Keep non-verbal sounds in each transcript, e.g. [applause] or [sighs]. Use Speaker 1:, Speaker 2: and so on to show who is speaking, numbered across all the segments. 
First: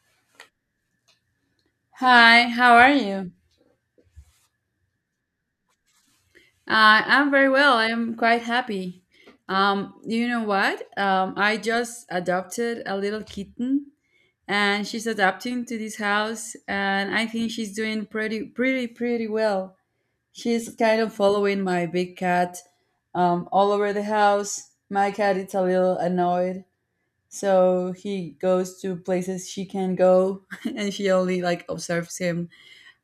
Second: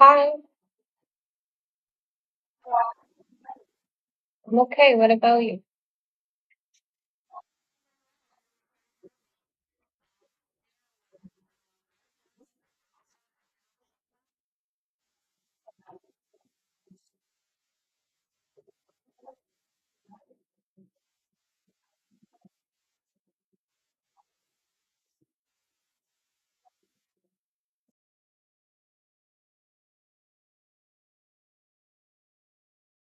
Speaker 1: Hi,
Speaker 2: Hi, how are you?
Speaker 1: I'm okay. What about you?
Speaker 2: I'm very well. I'm quite happy. You know what? I just adopted a little kitten, and she's adapting to this house, and I think she's doing pretty well. She's kind of following my big cat all over the house. My cat is a little annoyed, so he goes to places she can go, [laughs] and she only like observes him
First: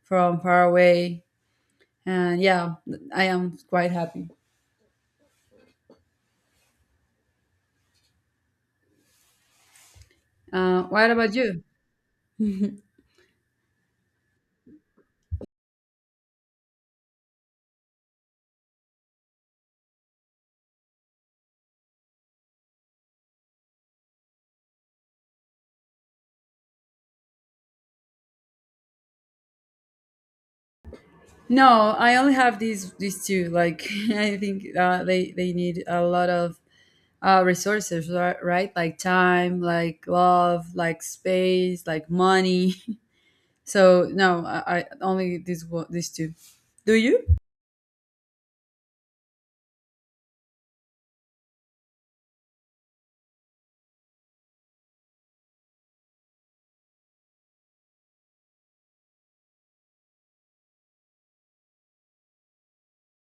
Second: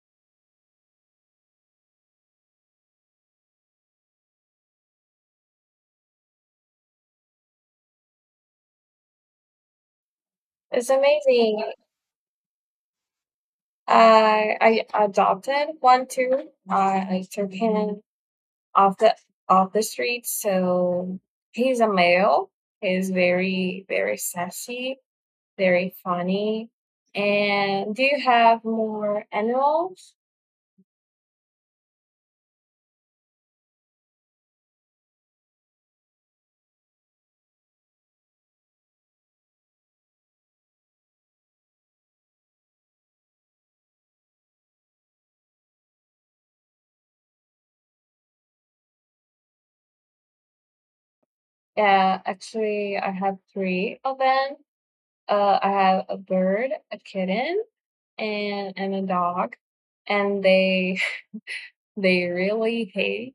Speaker 2: from far away. And yeah, I am quite happy. Uh,
Speaker 1: It's
Speaker 2: what about you?
Speaker 1: amazing. I adopted one too. I took him off the street. So he's a male. He's very very sassy, very funny. And do you have more animals?
Speaker 2: No, I only have these two. Like [laughs] I think they need a lot of resources, right? Like time, like love, like space, like money. [laughs] So no, I only these two. Do you?
Speaker 1: Yeah, actually, I have three of them. I have a bird, a kitten, and a dog, and they really hate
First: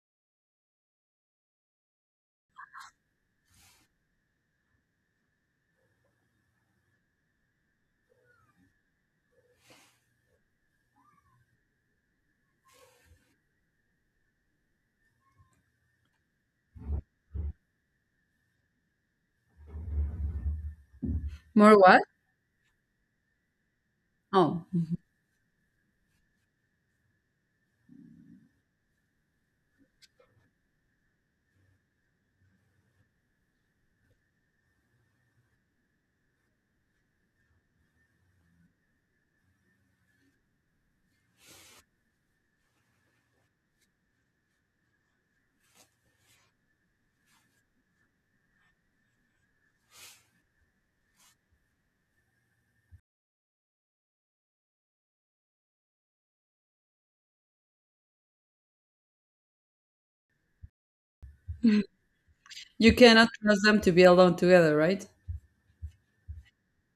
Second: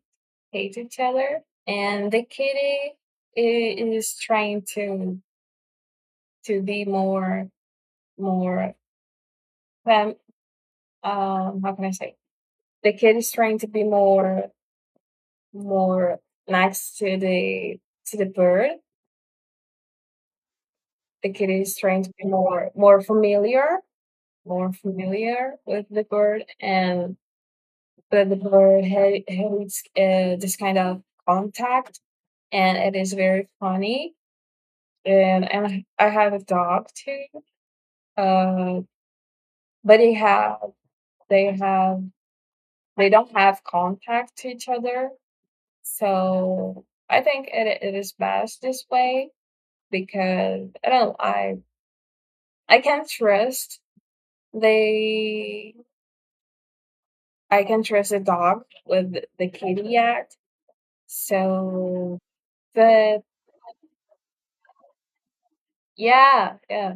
Speaker 1: hate each other, and the kitty is trying to be more fam- how can I say, the kid is trying to be more nice to the bird. The kitty is
Speaker 2: More what?
Speaker 1: trying to be more familiar,
Speaker 2: Oh,
Speaker 1: with the bird, and but the bird hates this kind of contact, and it is very funny. And I have a dog too. Uh, but they have they don't have contact to each other, so I think it is best this way, because I don't I can trust they I can trust a dog with the kitty act. So,
Speaker 2: you
Speaker 1: but
Speaker 2: cannot trust them to be alone together, right?
Speaker 1: yeah, yeah,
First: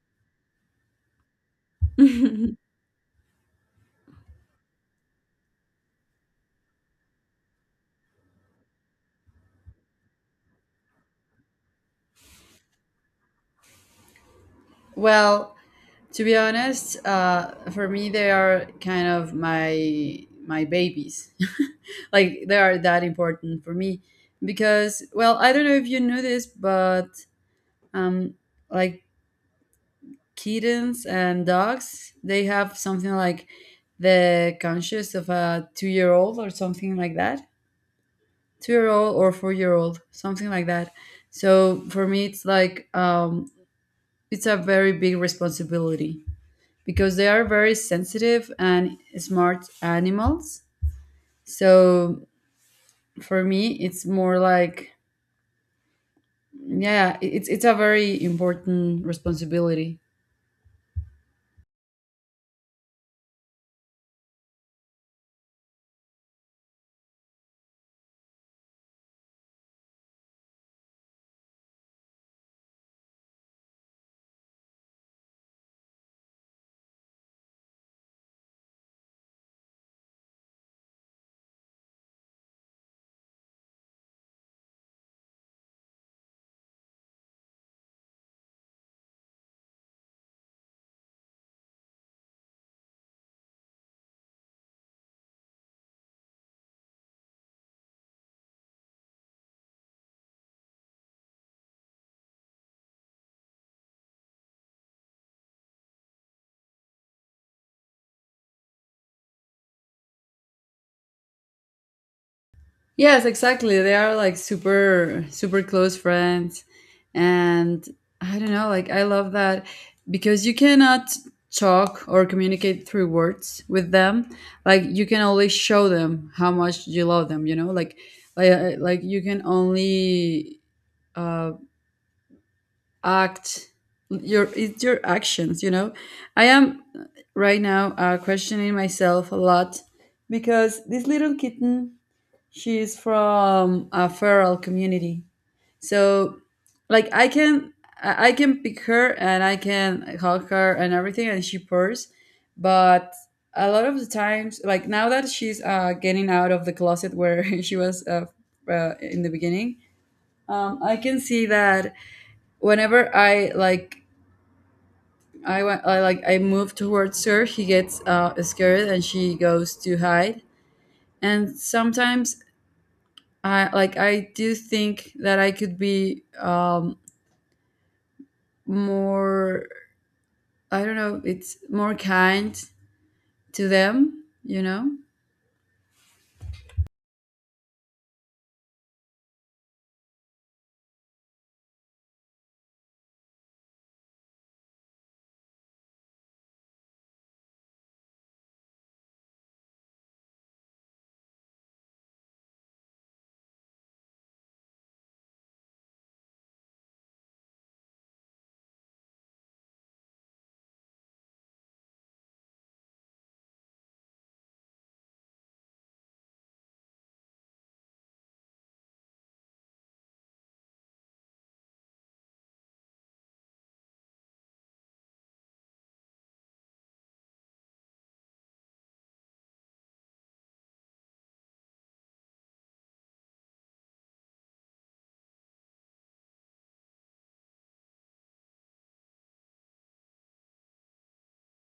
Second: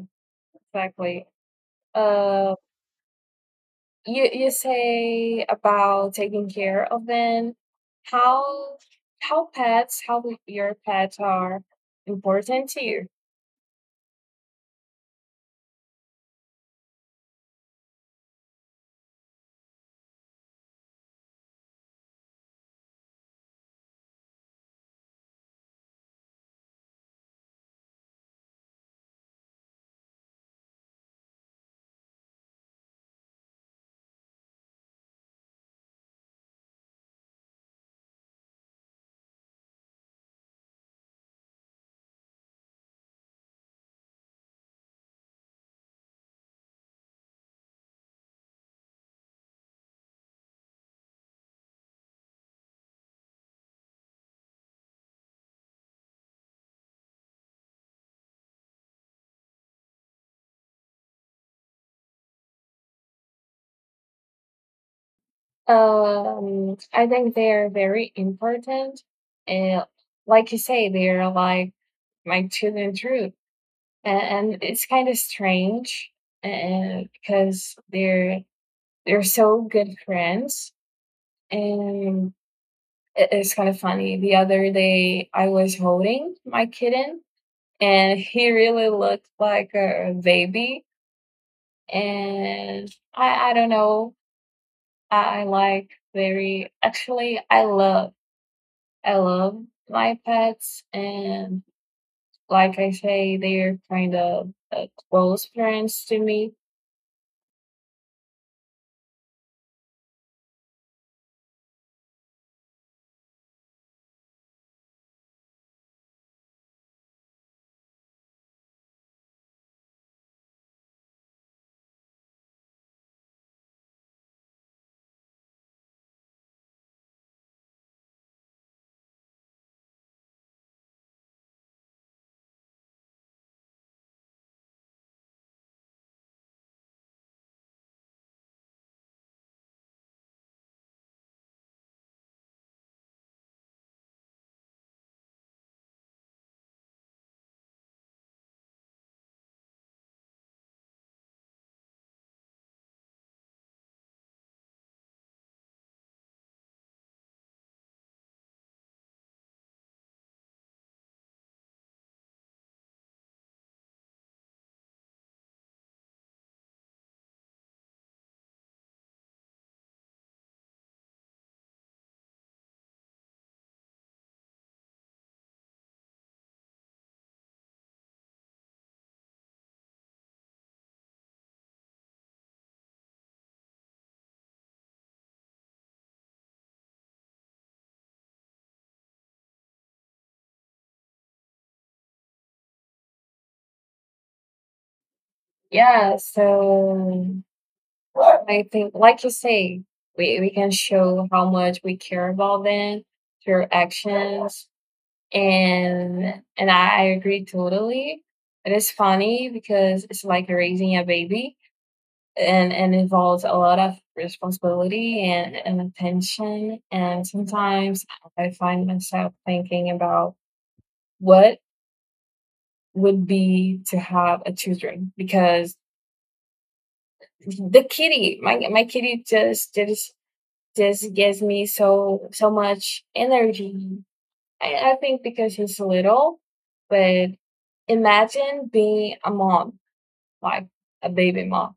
Speaker 1: exactly. Uh,
Speaker 2: [laughs]
Speaker 1: you say about taking care of them, how how your pets are important to you.
Speaker 2: Well, to be honest, for me they are kind of my babies. [laughs] Like they are that important for me because, well, I don't know if you knew this, but um, like, kittens and dogs, they have something like the conscious of a 2-year old or something like that, 2-year old or 4-year old, something like that. So for me, it's like, it's a very big responsibility. Because they are very sensitive and smart animals. So for me, it's more like, yeah, it's a very important responsibility.
Speaker 1: I think they are very important, and, like you say, they are like my tooth and truth, and it's kind of strange, and because they're so good friends, and it's kind of funny. The other day, I was holding my kitten, and he really looked like a baby. And I don't know. I like very actually. I love my pets, and, like I say, they're kind of close friends to me.
Speaker 2: Yes, exactly. They are like super super close friends, and I don't know, like I love that because you cannot talk or communicate through words with them. Like you can only show them how much you love them. You know, like you can only uh act your it's your actions. I am right now questioning myself a lot because this little kitten, she is from a feral community, so like I can pick her and I can hug her and everything, and she purrs. But a lot of the times, like now that she's getting out of the closet where [laughs] she was in the beginning, I can see that whenever I like I went, I like, I move towards her. She gets scared and she goes to hide. And sometimes I do think that I could be more. I don't know. It's more kind to them. You know.
Speaker 1: Yeah. So I think, like you say, we can show how much we care about them through actions, and I agree totally. It is funny because it's like raising a baby, and involves a lot of responsibility, and attention, and sometimes I find myself thinking about what would be to have a children, because the kitty, my kitty, just gives me so much energy. I think because he's little, but imagine being a mom, like a baby mom.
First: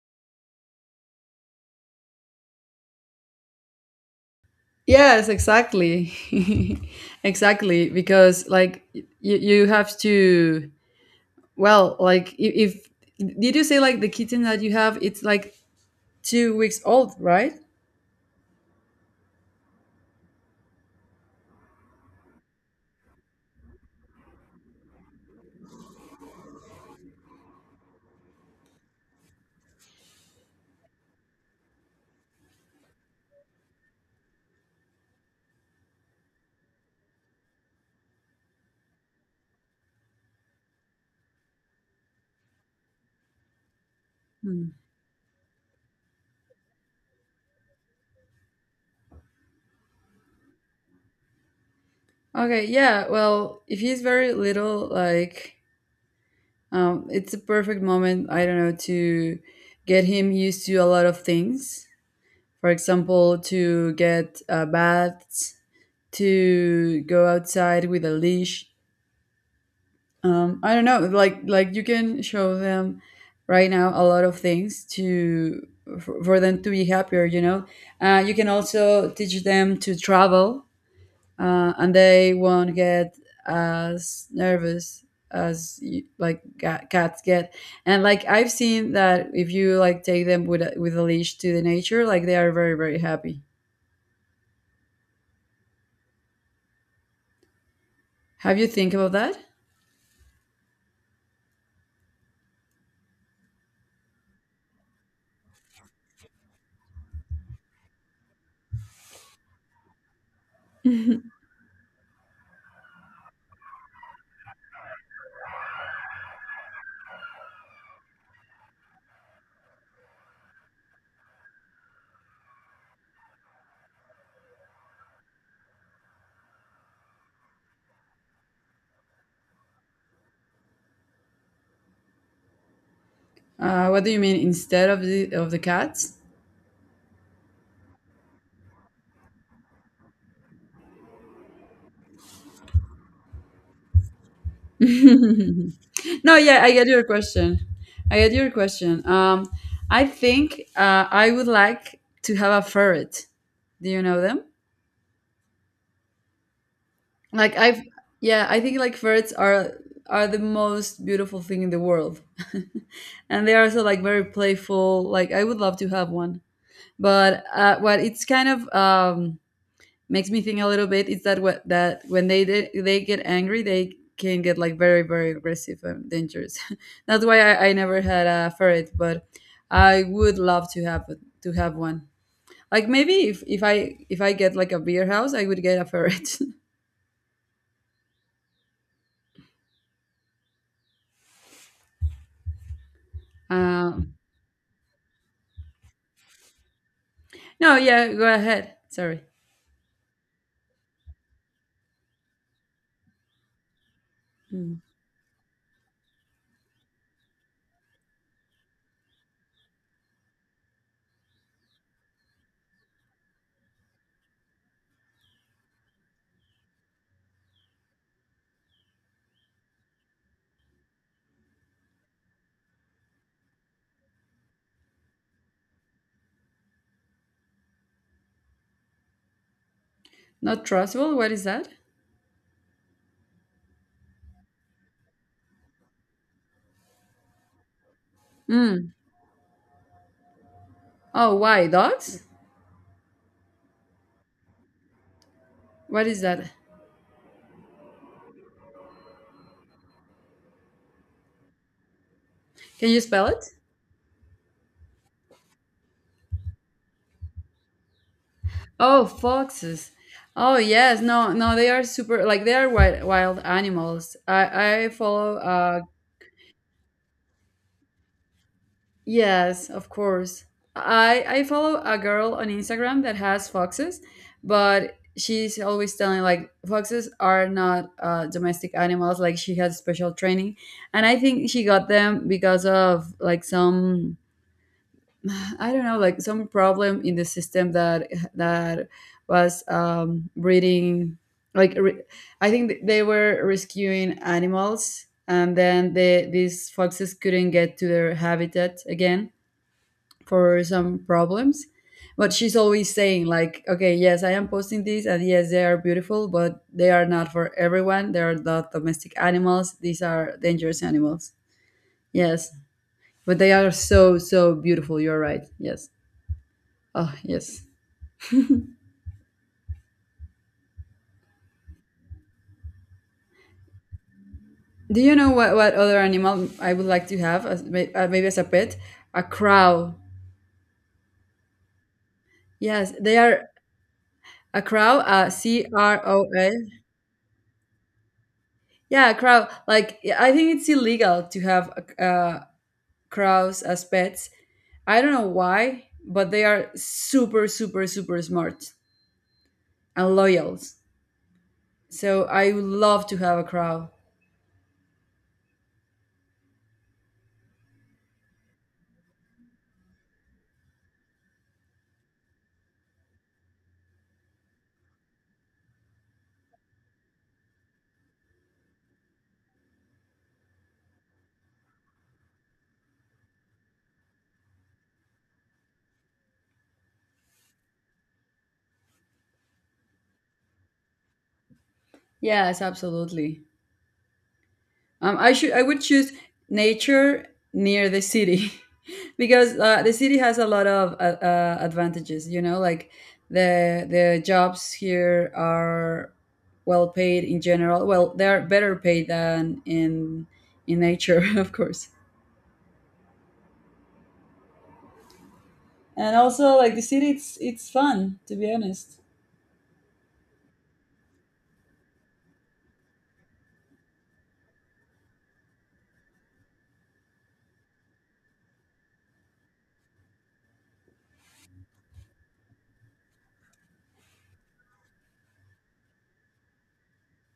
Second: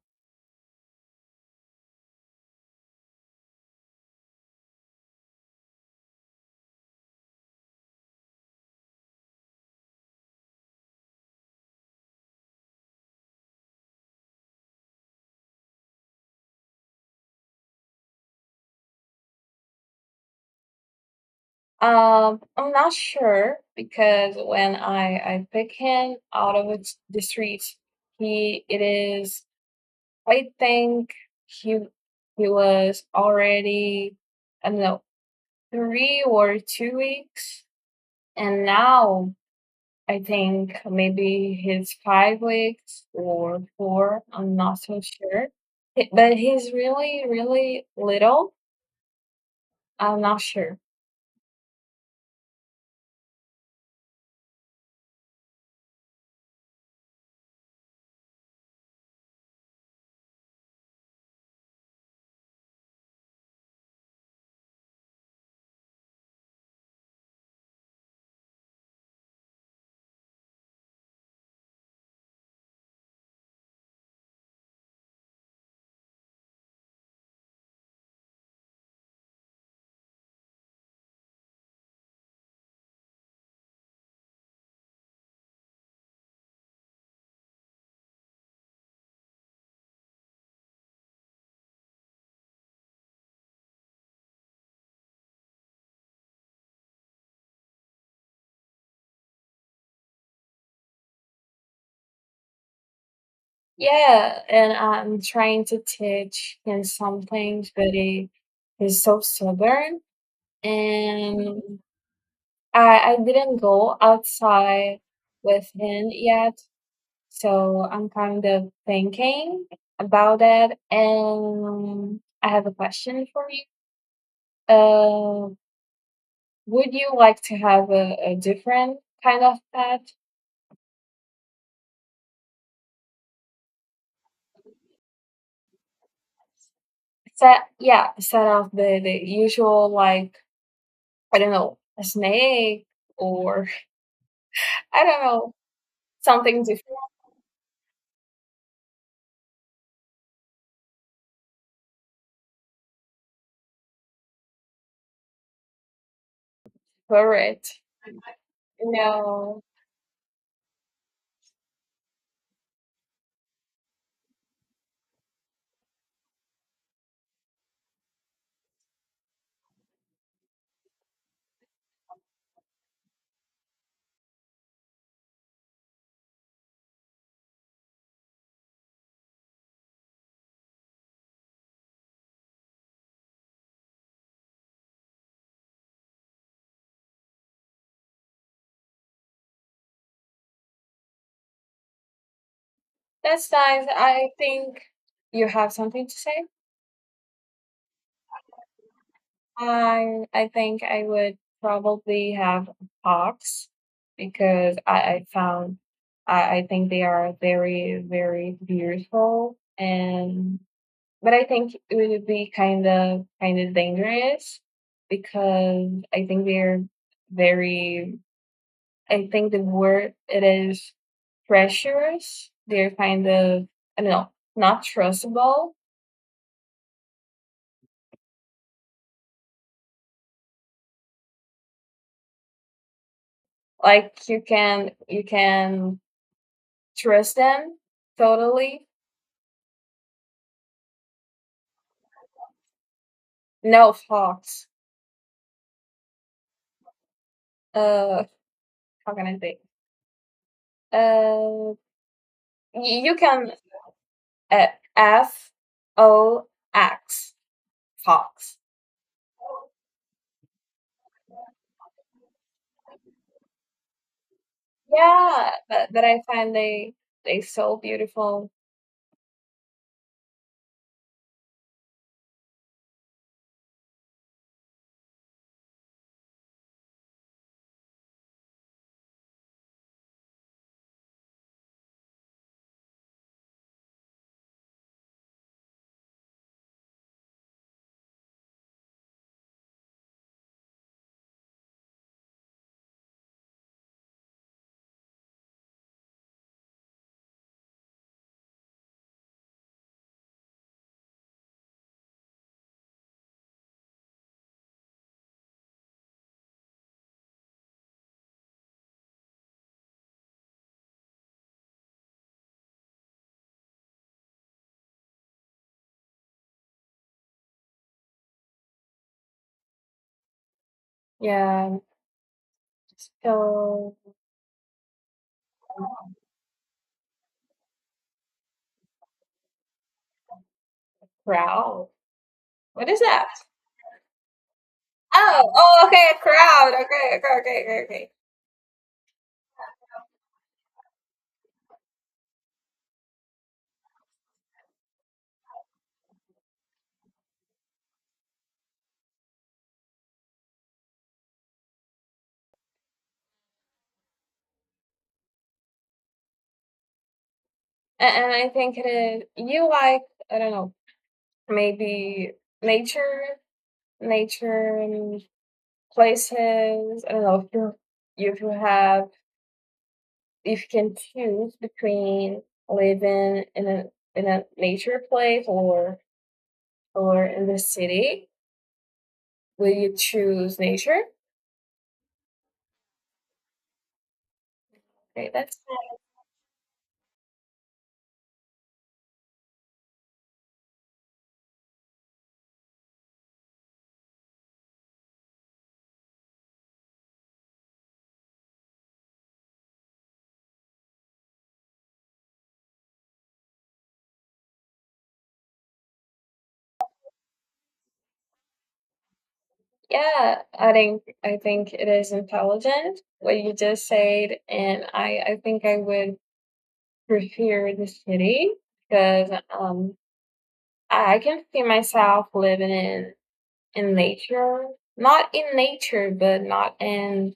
Speaker 2: Yes, exactly. [laughs] Exactly. Because like you have to, well, like, if did you say like the kitten that you have, it's like 2 weeks old, right?
Speaker 1: I'm not sure, because when I pick him out of the streets, he it is. I think he he was already, I don't know, 3 or 2 weeks, and now I think maybe he's 5 weeks or four. I'm not so sure. But he's really, really little. I'm not sure.
Speaker 2: Okay, yeah. Well, if he's very little, like, it's a perfect moment, I don't know, to get him used to a lot of things. For example, to get baths, to go outside with a leash. I don't know, like, you can show them right now a lot of things to, for them to be happier. You know, you can also teach them to travel, and they won't get as nervous as you, like cats get. And like I've seen that if you like take them with a leash to the nature, like they are very very happy. Have you think about that? [laughs]
Speaker 1: Yeah, and I'm trying to teach him some things, but he's so stubborn. And I didn't go outside with him yet. So I'm kind of thinking about it. And I have a question for you. Uh, Would you like to have a different kind of pet?
Speaker 2: What do you mean, instead of the cats?
Speaker 1: Set, yeah, set off the usual, like, I don't know, a snake or
Speaker 2: [laughs]
Speaker 1: [laughs] I don't know,
Speaker 2: No, yeah,
Speaker 1: something
Speaker 2: i get
Speaker 1: different
Speaker 2: your question i get your question I think I would like to have a ferret. Do you know them?
Speaker 1: for
Speaker 2: Like
Speaker 1: it.
Speaker 2: I've yeah, I think like ferrets
Speaker 1: No,
Speaker 2: are the most beautiful thing in the world. [laughs] And they are also like very playful. Like I would love to have one. But what it's kind of, makes me think a little bit, is that, what, that when they did, they get angry, they can get like very very aggressive and dangerous. [laughs] That's why I never had a ferret, but I would love to have one. Like maybe if I get like a beer house, I would get a ferret. [laughs]
Speaker 1: that's nice.
Speaker 2: um,
Speaker 1: I think you have something to say.
Speaker 2: No, yeah, go ahead. Sorry.
Speaker 1: I think I would probably have hawks, because
Speaker 2: Mm.
Speaker 1: I think they are very, very beautiful. And But I think it would be kind of dangerous, because I think they're very. I think the word it is pressures. They're kind of, I don't know, not trustable.
Speaker 2: Not trustable? What is that?
Speaker 1: Like you can trust them totally.
Speaker 2: Mm. Oh, why? Dogs?
Speaker 1: No, fox.
Speaker 2: What is that?
Speaker 1: Uh how can I say? Uh
Speaker 2: Can you
Speaker 1: you
Speaker 2: spell it?
Speaker 1: can, uh, F O X. Fox.
Speaker 2: Oh, foxes. Oh, yes. No, no, they are super, like, they are wild, wild animals. I follow
Speaker 1: Yeah,
Speaker 2: a.
Speaker 1: but I find they so beautiful.
Speaker 2: Yes, of course. I follow a girl on Instagram that has foxes, but she's always telling like foxes are not domestic animals. Like she has special training, and I think she got them because of like some, [sighs] I don't know, like some problem in the system that was, breeding. Like, I think they were rescuing animals, and then these foxes couldn't get to their habitat again for some problems. But she's always saying like, okay, yes, I am posting these, and yes, they are beautiful, but they are not for everyone. They are not domestic animals. These are dangerous animals. Yes. But they are so so beautiful, you're right. Yes. Oh, yes.
Speaker 1: Yeah, I'm just so
Speaker 2: Do you know what, other animal I would like to have as, maybe as a pet? A crow.
Speaker 1: proud. What
Speaker 2: Yes,
Speaker 1: is
Speaker 2: they
Speaker 1: that?
Speaker 2: are. A crow,
Speaker 1: Oh, oh, okay, a
Speaker 2: croa.
Speaker 1: crowd. Okay, okay, okay, okay, okay.
Speaker 2: Yeah, a crow. Like, I think it's illegal to have a, crows as pets. I don't know why, but they are super, super, super smart and loyal. So I would love to have a crow.
Speaker 1: And I think it is, you like, I don't know, maybe nature, and places. I don't know if you have if you can choose between living in a nature place or in the city. Will you choose nature?
Speaker 2: Yes, absolutely.
Speaker 1: Right,
Speaker 2: I should,
Speaker 1: that's
Speaker 2: I would choose nature near the city, [laughs] because the city has a lot of advantages. You know, like the jobs here are well paid in general. Well, they are better paid than in nature, [laughs] of course. And also, like, the city, it's fun, to be honest.
Speaker 1: yeah, I think it is intelligent what you just said, and I think I would prefer the city, because um I can see myself living in nature, not in nature, but not in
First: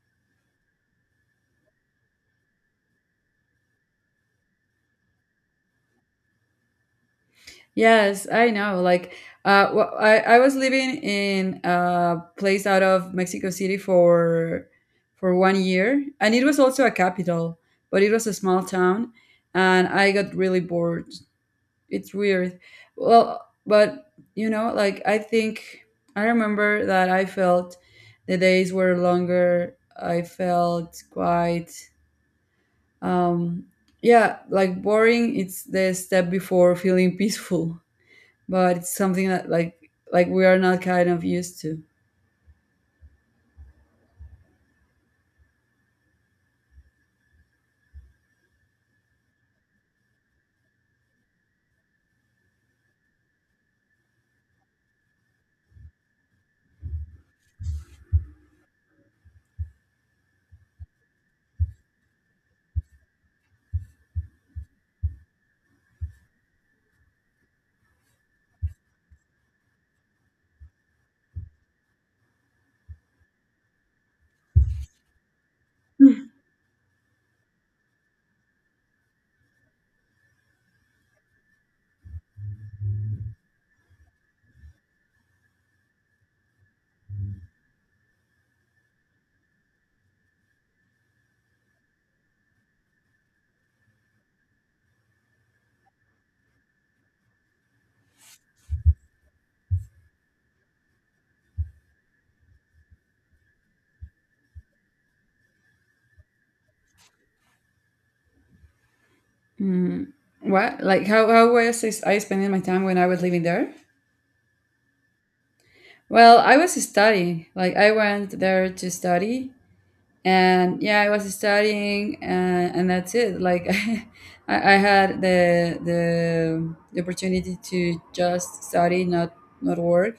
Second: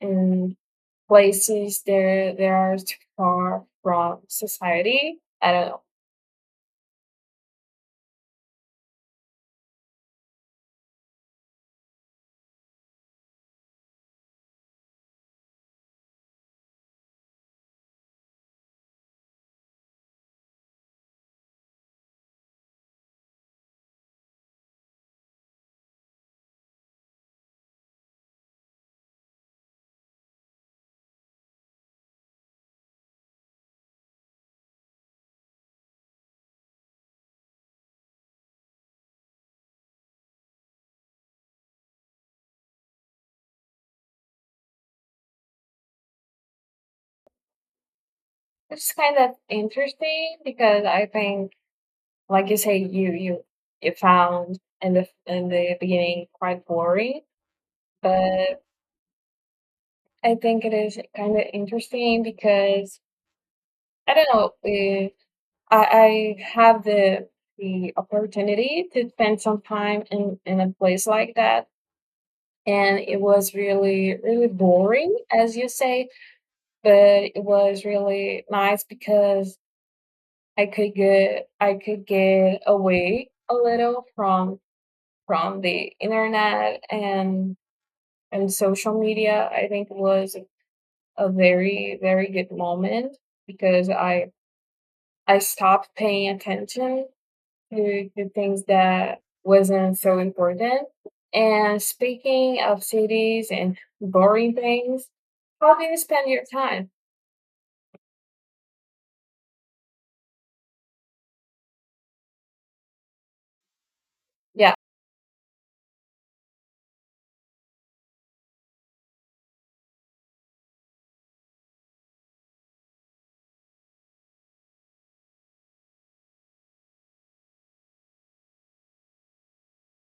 Speaker 1: in places there are too far from society. I don't know.
Speaker 2: Yes, I know. Like, well, I was living in a place out of Mexico City for 1 year, and it was also a capital, but it was a small town, and I got really bored. It's weird. Well, but you know, like, I think I remember that I felt the days were longer. I felt quite, um yeah, like, boring. It's the step before feeling peaceful, but it's something that, like we are not kind of used to.
Speaker 1: It's kind of interesting because I think, like you say, you found, in the beginning, quite boring. But I think it is kind of interesting because I don't know. I I have the opportunity to spend some time in a place like that, and it was really really boring, as you say,
Speaker 2: [laughs]
Speaker 1: but it was really nice because I could get away a little from the internet and social media. I think was a very very good moment, because I stopped paying attention to the things that wasn't so important. And, speaking of cities and boring things, how do you spend your time?
Speaker 2: Mm. What, like, how was I spending my time when I was living there?
Speaker 1: Yeah.
Speaker 2: Well, I was studying. Like, I went there to study, and yeah, I was studying, and that's it, like. [laughs] I had the opportunity to just study, not work.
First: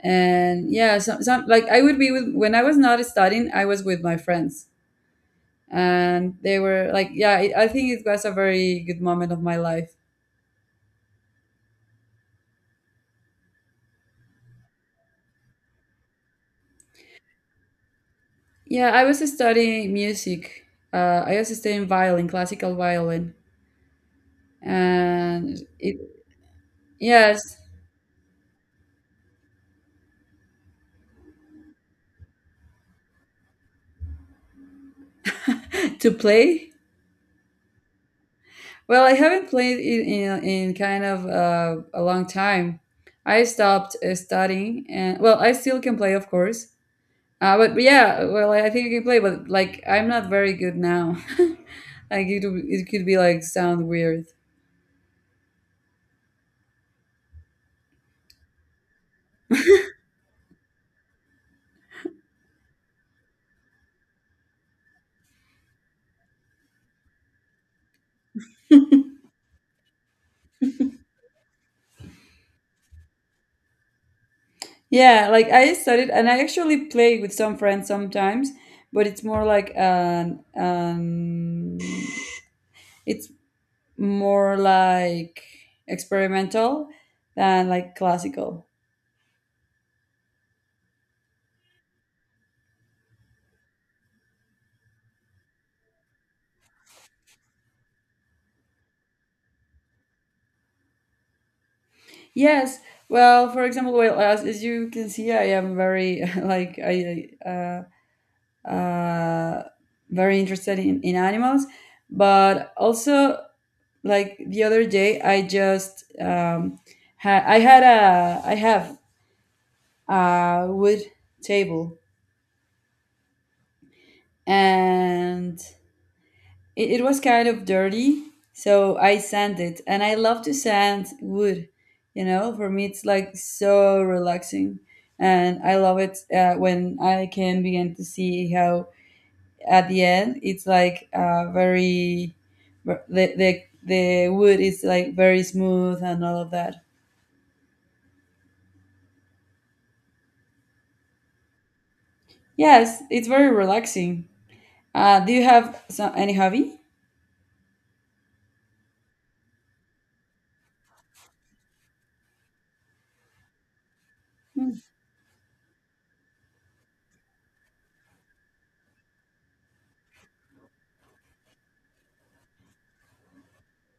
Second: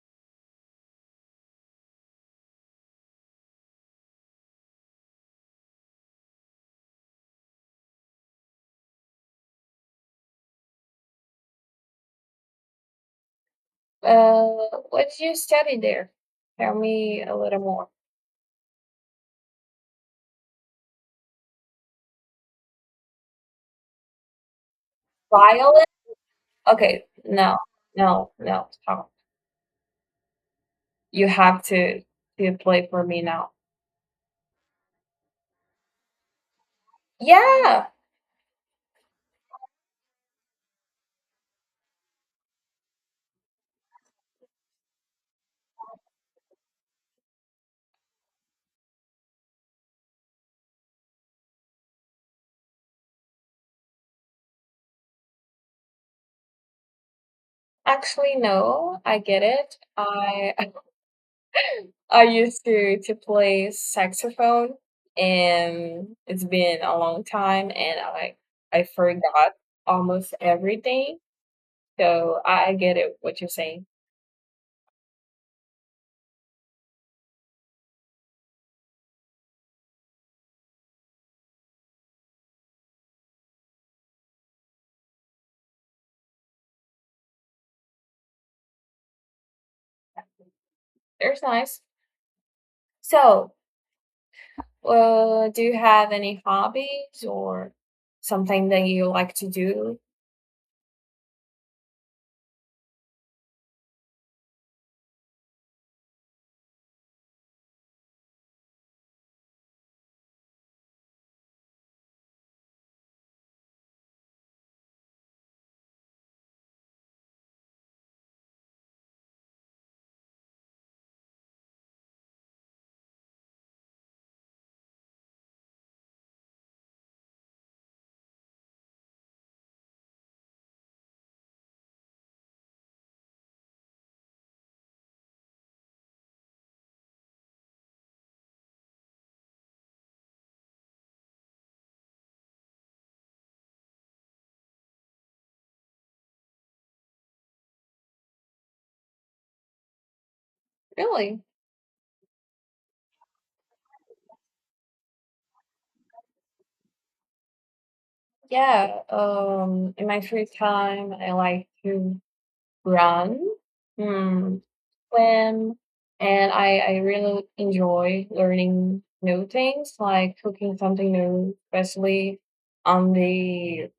Speaker 2: And yeah, so like I would be with, when I was not studying, I was with my friends. And they were like, yeah, I think it was a very good moment of my life.
Speaker 1: uh what did you study there? Tell me a little more.
Speaker 2: Yeah, I was studying music. I was studying violin, classical violin, and
Speaker 1: Violin.
Speaker 2: it.
Speaker 1: Okay.
Speaker 2: Yes.
Speaker 1: No, no, no, stop! You have to play for me now.
Speaker 2: [laughs] To play.
Speaker 1: Yeah.
Speaker 2: Well, I haven't played it in, kind of a long time. I stopped studying, and well, I still can play, of course. But yeah, well, I think I can play, but like, I'm not very good now. [laughs] Like it could be like sound weird.
Speaker 1: Actually, no, I get it. I [laughs] I used to play saxophone, and it's been a long time, and I forgot almost everything. So I get it what you're saying.
Speaker 2: Yeah, like, I studied and I actually play with some friends sometimes, but it's more like an it's more like experimental than like classical.
Speaker 1: There's nice. So, do you have any hobbies or something that you like to do?
Speaker 2: Yes. Well, for example, well, as you can see, I am very, [laughs] like I, uh, very interested in animals. But also, like the other day, I just, had I had a I have a wood table, and it was kind of dirty, so I sanded it, and I love to sand wood. You know, for me, it's like so relaxing, and I love it when I can begin to see how at the end it's like, very, the, the the wood is like very smooth and all of that.
Speaker 1: Really?
Speaker 2: Yes, it's very relaxing. Do you have any hobby?
Speaker 1: Yeah. In my free time, I like to run, mm, swim, and I really enjoy learning new things, like cooking something new, especially on the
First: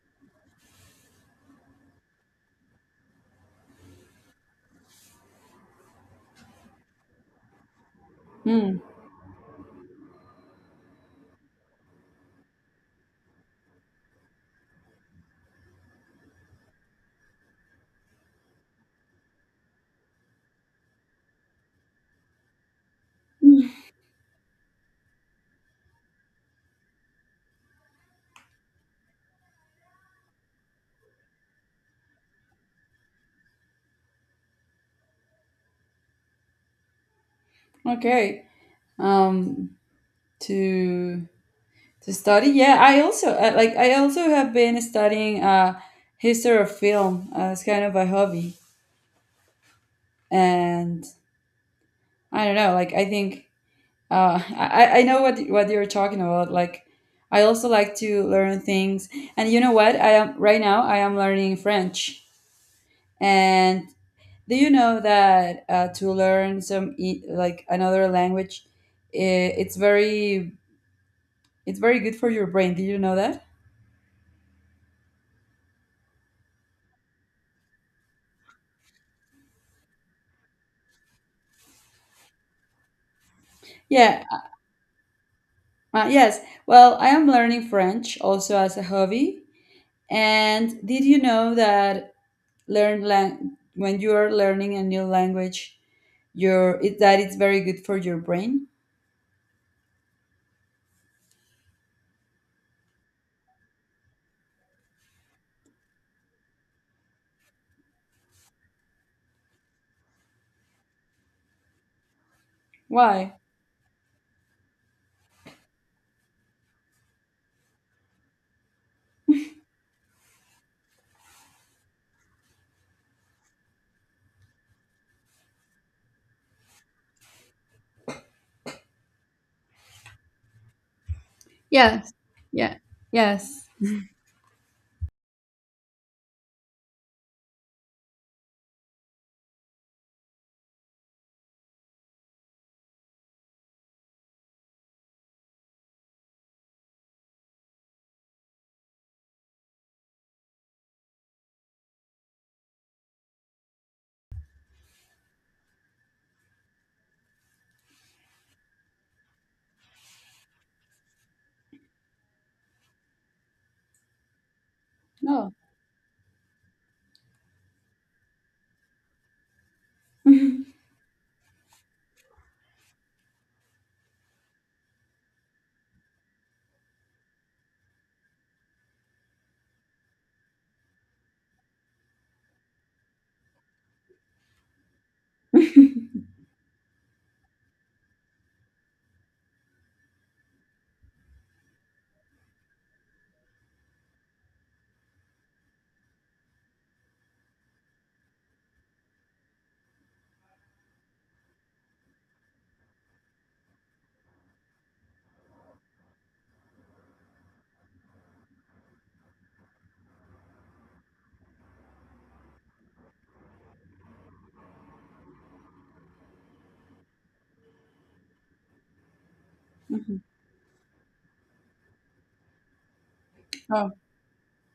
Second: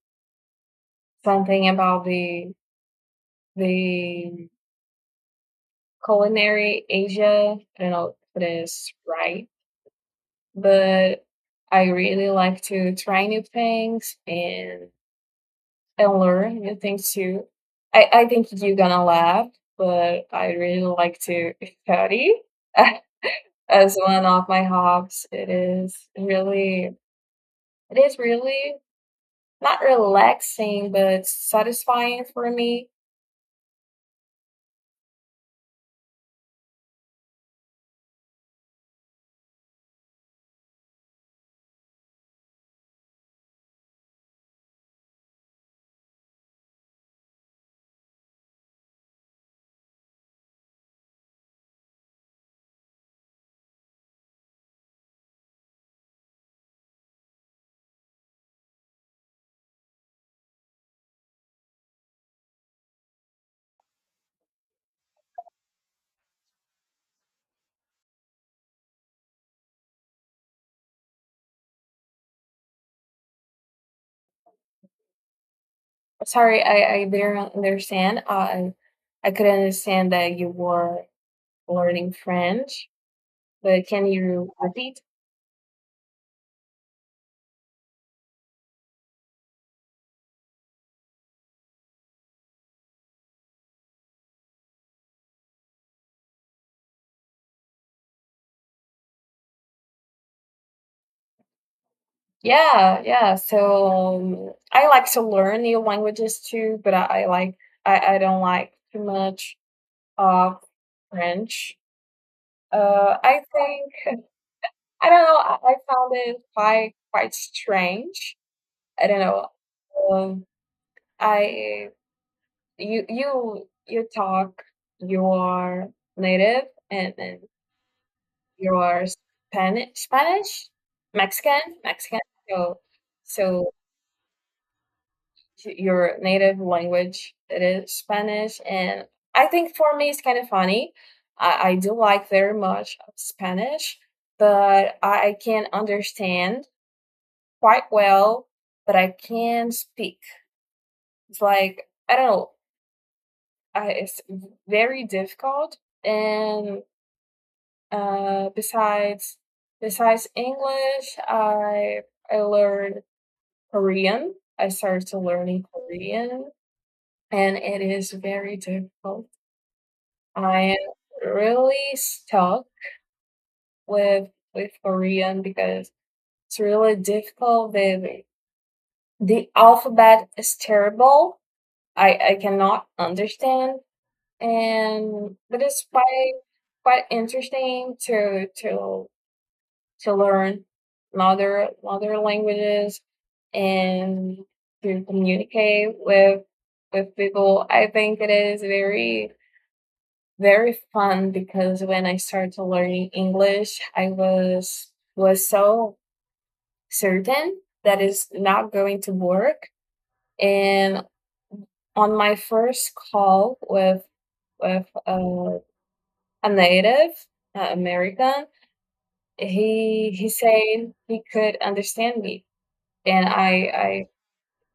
Speaker 1: something about the culinary Asia. I don't know if it
Speaker 2: Mm.
Speaker 1: is right, but I really like to try new things, and learn new things too. I think you're gonna laugh, but I really like to study [laughs] as one of my hobbies. It is really not relaxing but satisfying for me.
Speaker 2: Okay. Um, to to study. Yeah, I also I, like. I also have been studying history of film as kind of a hobby, and I don't know. Like, I think. I know what you're talking about. Like, I also like to learn things, and you know what? I am right now. I am learning French. And do you know that, to learn, some e- like another language, I it's very good for your brain. Did you know that?
Speaker 1: Sorry, I didn't understand. I could understand that you were learning French, but can
Speaker 2: Yeah.
Speaker 1: you repeat?
Speaker 2: Yes. Well, I am learning French also as a hobby. And did you know that, when you are learning a new language, that it's very good for your brain?
Speaker 1: Yeah, yeah. So, I like to learn new languages too, but I don't like too much of French.
Speaker 2: Why?
Speaker 1: I think I don't know. I found it quite strange. I don't know. Um, I you you you talk your native, and then your Spanish, Mexican
Speaker 2: Yes.
Speaker 1: Mexican.
Speaker 2: Yeah.
Speaker 1: So
Speaker 2: Yes.
Speaker 1: so to your native language that is Spanish. And I think for me, it's kind of funny. I do like very much Spanish, but I can understand quite well, but I can't speak. It's like, I don't know, it's very difficult. And, uh, besides, besides English, I learned Korean. I started to
Speaker 2: Oh.
Speaker 1: learning Korean, and it is very difficult. I am really stuck with Korean because it's really difficult. The alphabet is terrible. I cannot understand, and but it's quite interesting to learn another other languages, and to communicate with people. I think it is very very fun because when I started learning English, I was so certain that it's not going to work. And on my first call with a native American, he
Speaker 2: Hmm.
Speaker 1: he said he could understand me, and
Speaker 2: Oh.
Speaker 1: I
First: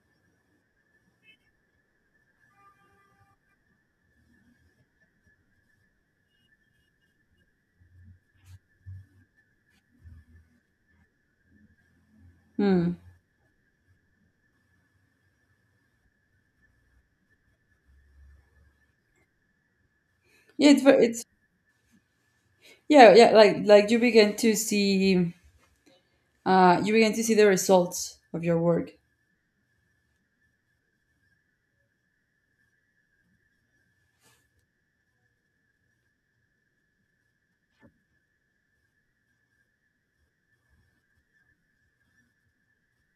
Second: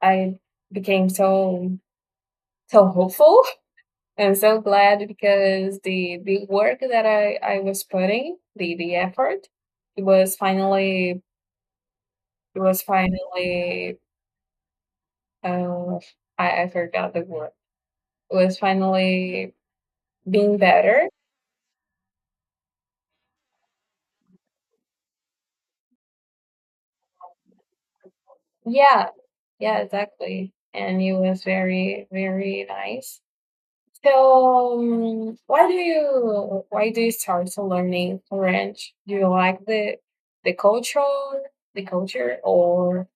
Speaker 1: I I became so hopeful. I'm so glad because the work that I was putting, the effort, it was finally it was
Speaker 2: Hmm.
Speaker 1: finally um I forgot the word. It was finally being
Speaker 2: Yeah, it's, ver-
Speaker 1: better.
Speaker 2: it's yeah, yeah, like you begin to see you begin to see the results of your work.
Speaker 1: Yeah, yeah, exactly. And it was very very nice. So, why do you start to learning French? Do you like the culture, the culture, or,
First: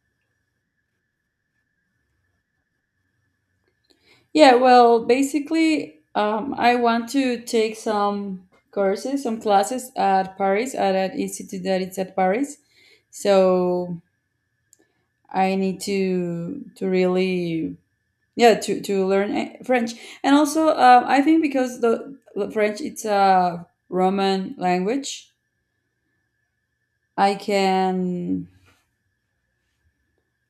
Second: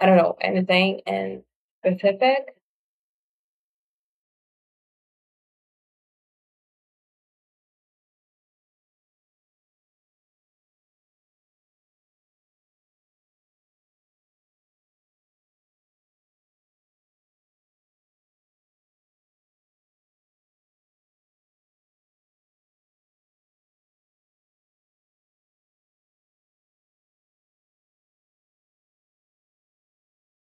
Speaker 1: I don't know, anything in specific.
Speaker 2: Yeah, well, basically, I want to take some courses, some classes at Paris, at an institute that it's at Paris. So I need to really, yeah, to learn, French. And also, I think because the French, it's a Roman language, I can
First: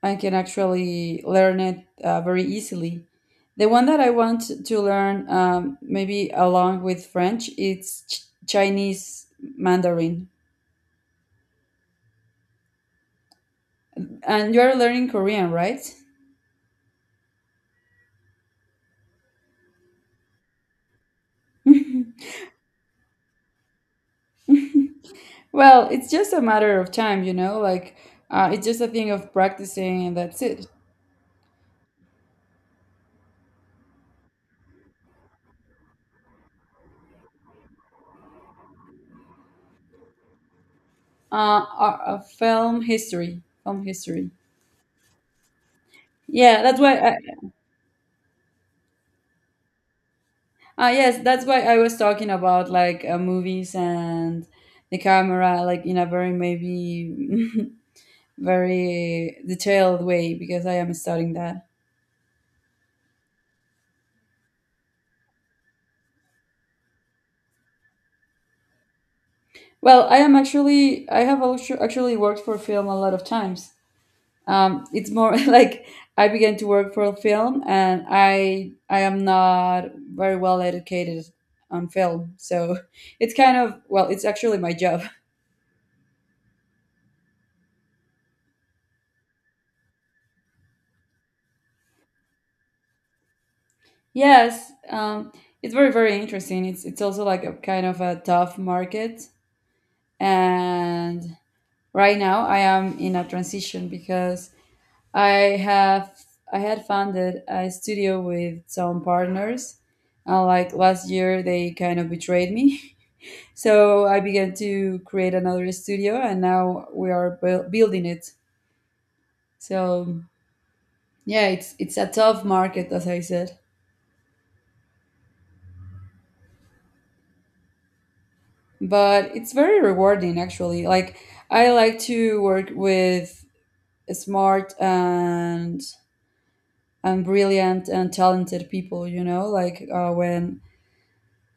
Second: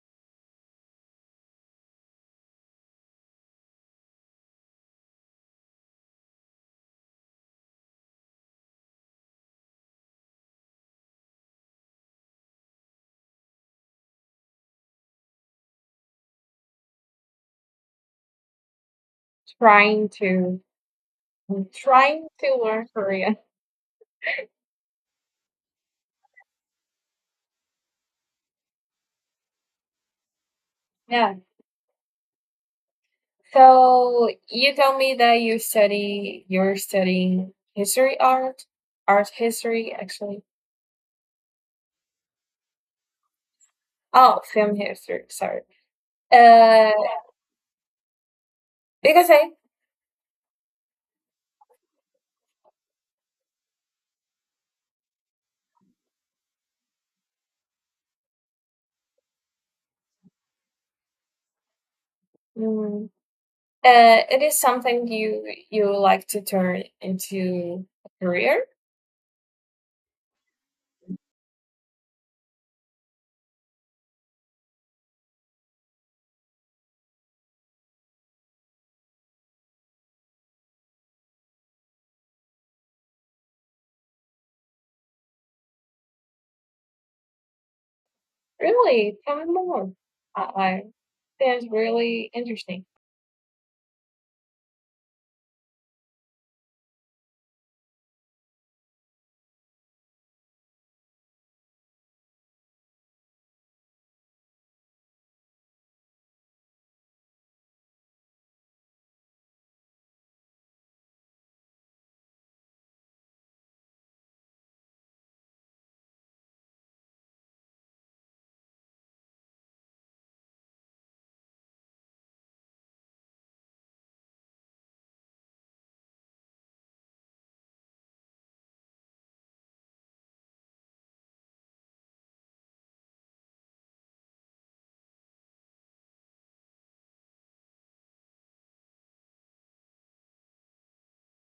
Speaker 2: I can actually learn it very easily. The one that I want to learn, maybe along with French, it's Chinese Mandarin. And you're learning Korean, right?
Speaker 1: Trying to trying to learn Korean.
Speaker 2: [laughs] Well, it's just a matter of time, you know, like, it's just a thing of practicing, and that's it.
Speaker 1: Yeah. So you told me that you're studying art history actually.
Speaker 2: Film history.
Speaker 1: Oh, film history. Sorry.
Speaker 2: Yeah, that's
Speaker 1: Uh,
Speaker 2: why I,
Speaker 1: because
Speaker 2: yes, that's why I was talking about, like, movies and the camera, like, in a very maybe, [laughs] very detailed way, because I am studying that.
Speaker 1: mm, it is something you like to turn into a career.
Speaker 2: Well, I have also actually worked for film a lot of times. It's more, [laughs] like I began to work for film, and I am not very well educated on film, so [laughs] it's kind of, well, it's actually my job. [laughs]
Speaker 1: Really, tell me more. I that's really interesting.
Speaker 2: Yes, it's very very interesting. It's also like a kind of a tough market, and right now I am in a transition because I have I had founded a studio with some partners, and like last year they kind of betrayed me. [laughs] So I began to create another studio, and now we are building it. So yeah, it's a tough market, as I said, but it's very rewarding actually. Like, I like to work with smart and brilliant and talented people. You know, like, when.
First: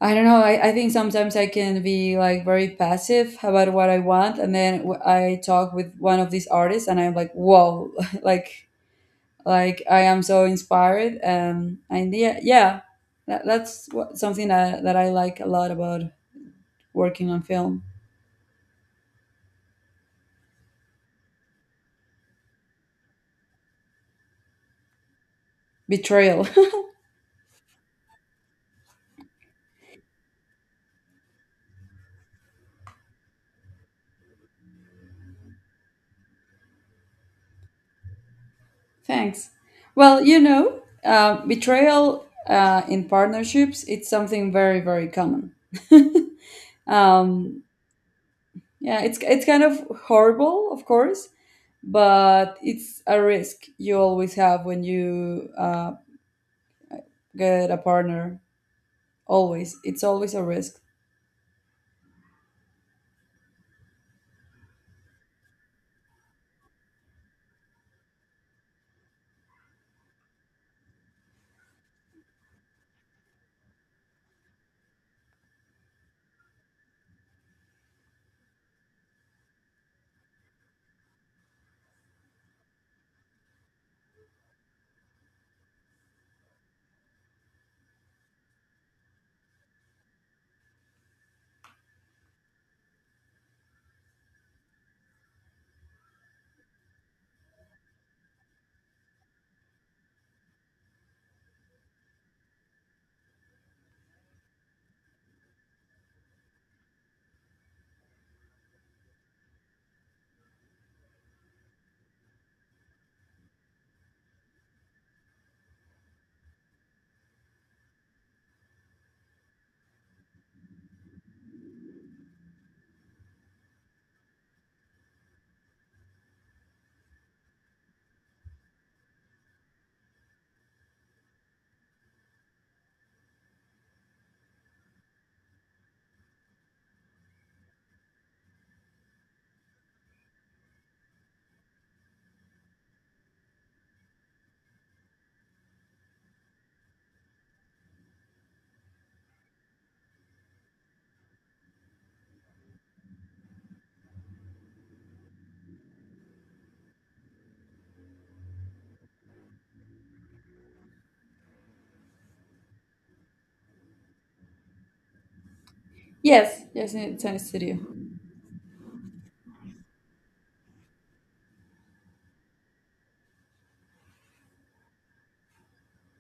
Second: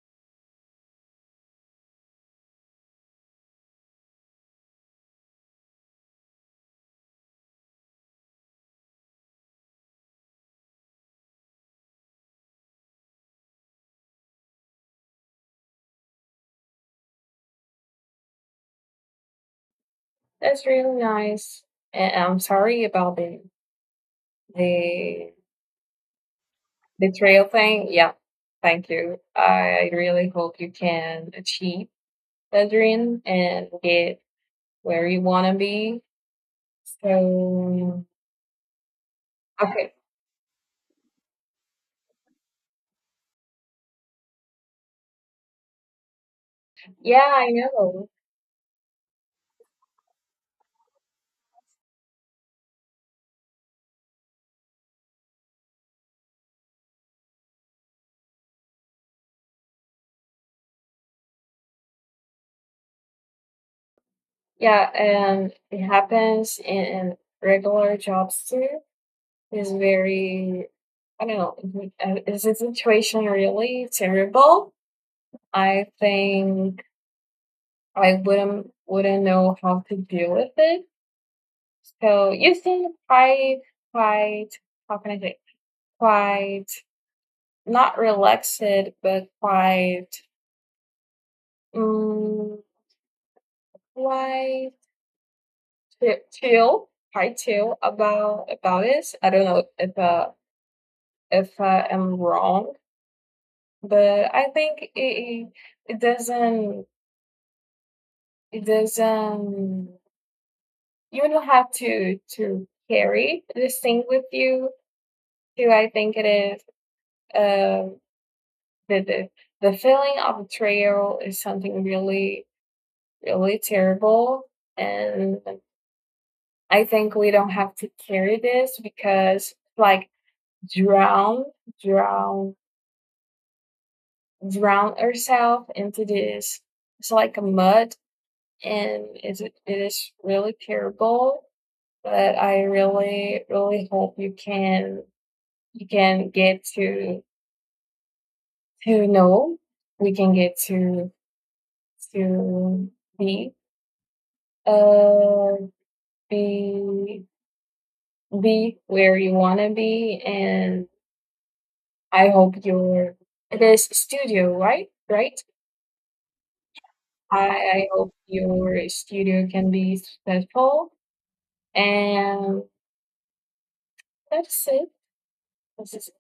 Speaker 2: I don't know. I think sometimes I can be like very passive about what I want, and then I talk with one of these artists, and I'm like, "Whoa!" [laughs] like like I am so inspired. And yeah, yeah, something that I like a lot about working on film.
Speaker 1: That's really nice. And I'm sorry about the
Speaker 2: Betrayal.
Speaker 1: betrayal thing. Yeah, thank you. I really hope you can achieve the dream and get where you want to be. So,
Speaker 2: [laughs] Thanks.
Speaker 1: okay.
Speaker 2: Well, you know, betrayal, in partnerships, it's something very very common.
Speaker 1: Yeah, I
Speaker 2: um,
Speaker 1: know.
Speaker 2: yeah, it's kind of horrible, of course, but it's a risk you always have when you, get a partner. Always It's always a risk.
Speaker 1: Yeah, and it happens in regular jobs too. It's very, I don't know, it- is the situation really terrible? I think I wouldn't know how to deal with it. So you seem quite, how can I say, quite, not relaxed but quite, um, quite chill, about this. I don't know if I am wrong, but I think it doesn't, it doesn't you don't have to carry this thing with you. So I think it is. Um, the, the the feeling of betrayal is something really really terrible, and I think we don't have to carry this, because, like, drown drown drown ourselves into this. It's like a mud, and it is really terrible. But I really really hope you can get to know, we can get to be, Uh, be be where you wanna be. And I hope your it is studio, right? Right?
Speaker 2: Yes, yes. It's a
Speaker 1: I
Speaker 2: studio.
Speaker 1: I hope your studio can be successful, and that's it. This is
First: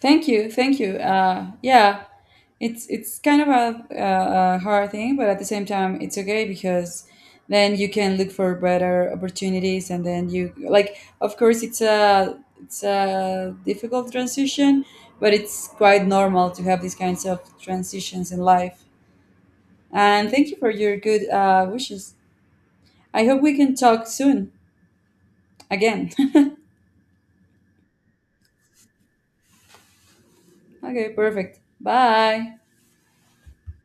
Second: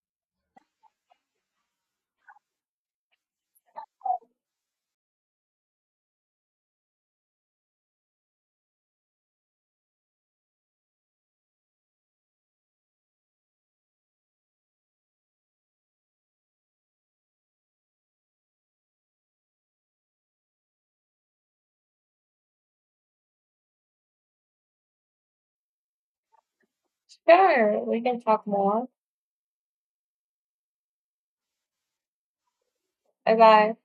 Speaker 2: Thank you, thank you. Yeah, it's kind of a hard thing, but at the same time, it's okay because then you can look for better opportunities, and then you like. Of course, it's a difficult transition, but it's quite normal to have these kinds of transitions in life. And thank you for your good, wishes. I hope we can talk soon again.
Speaker 1: Sure, we can talk more.
Speaker 2: [laughs] Okay, perfect. Bye.
Speaker 1: Bye bye.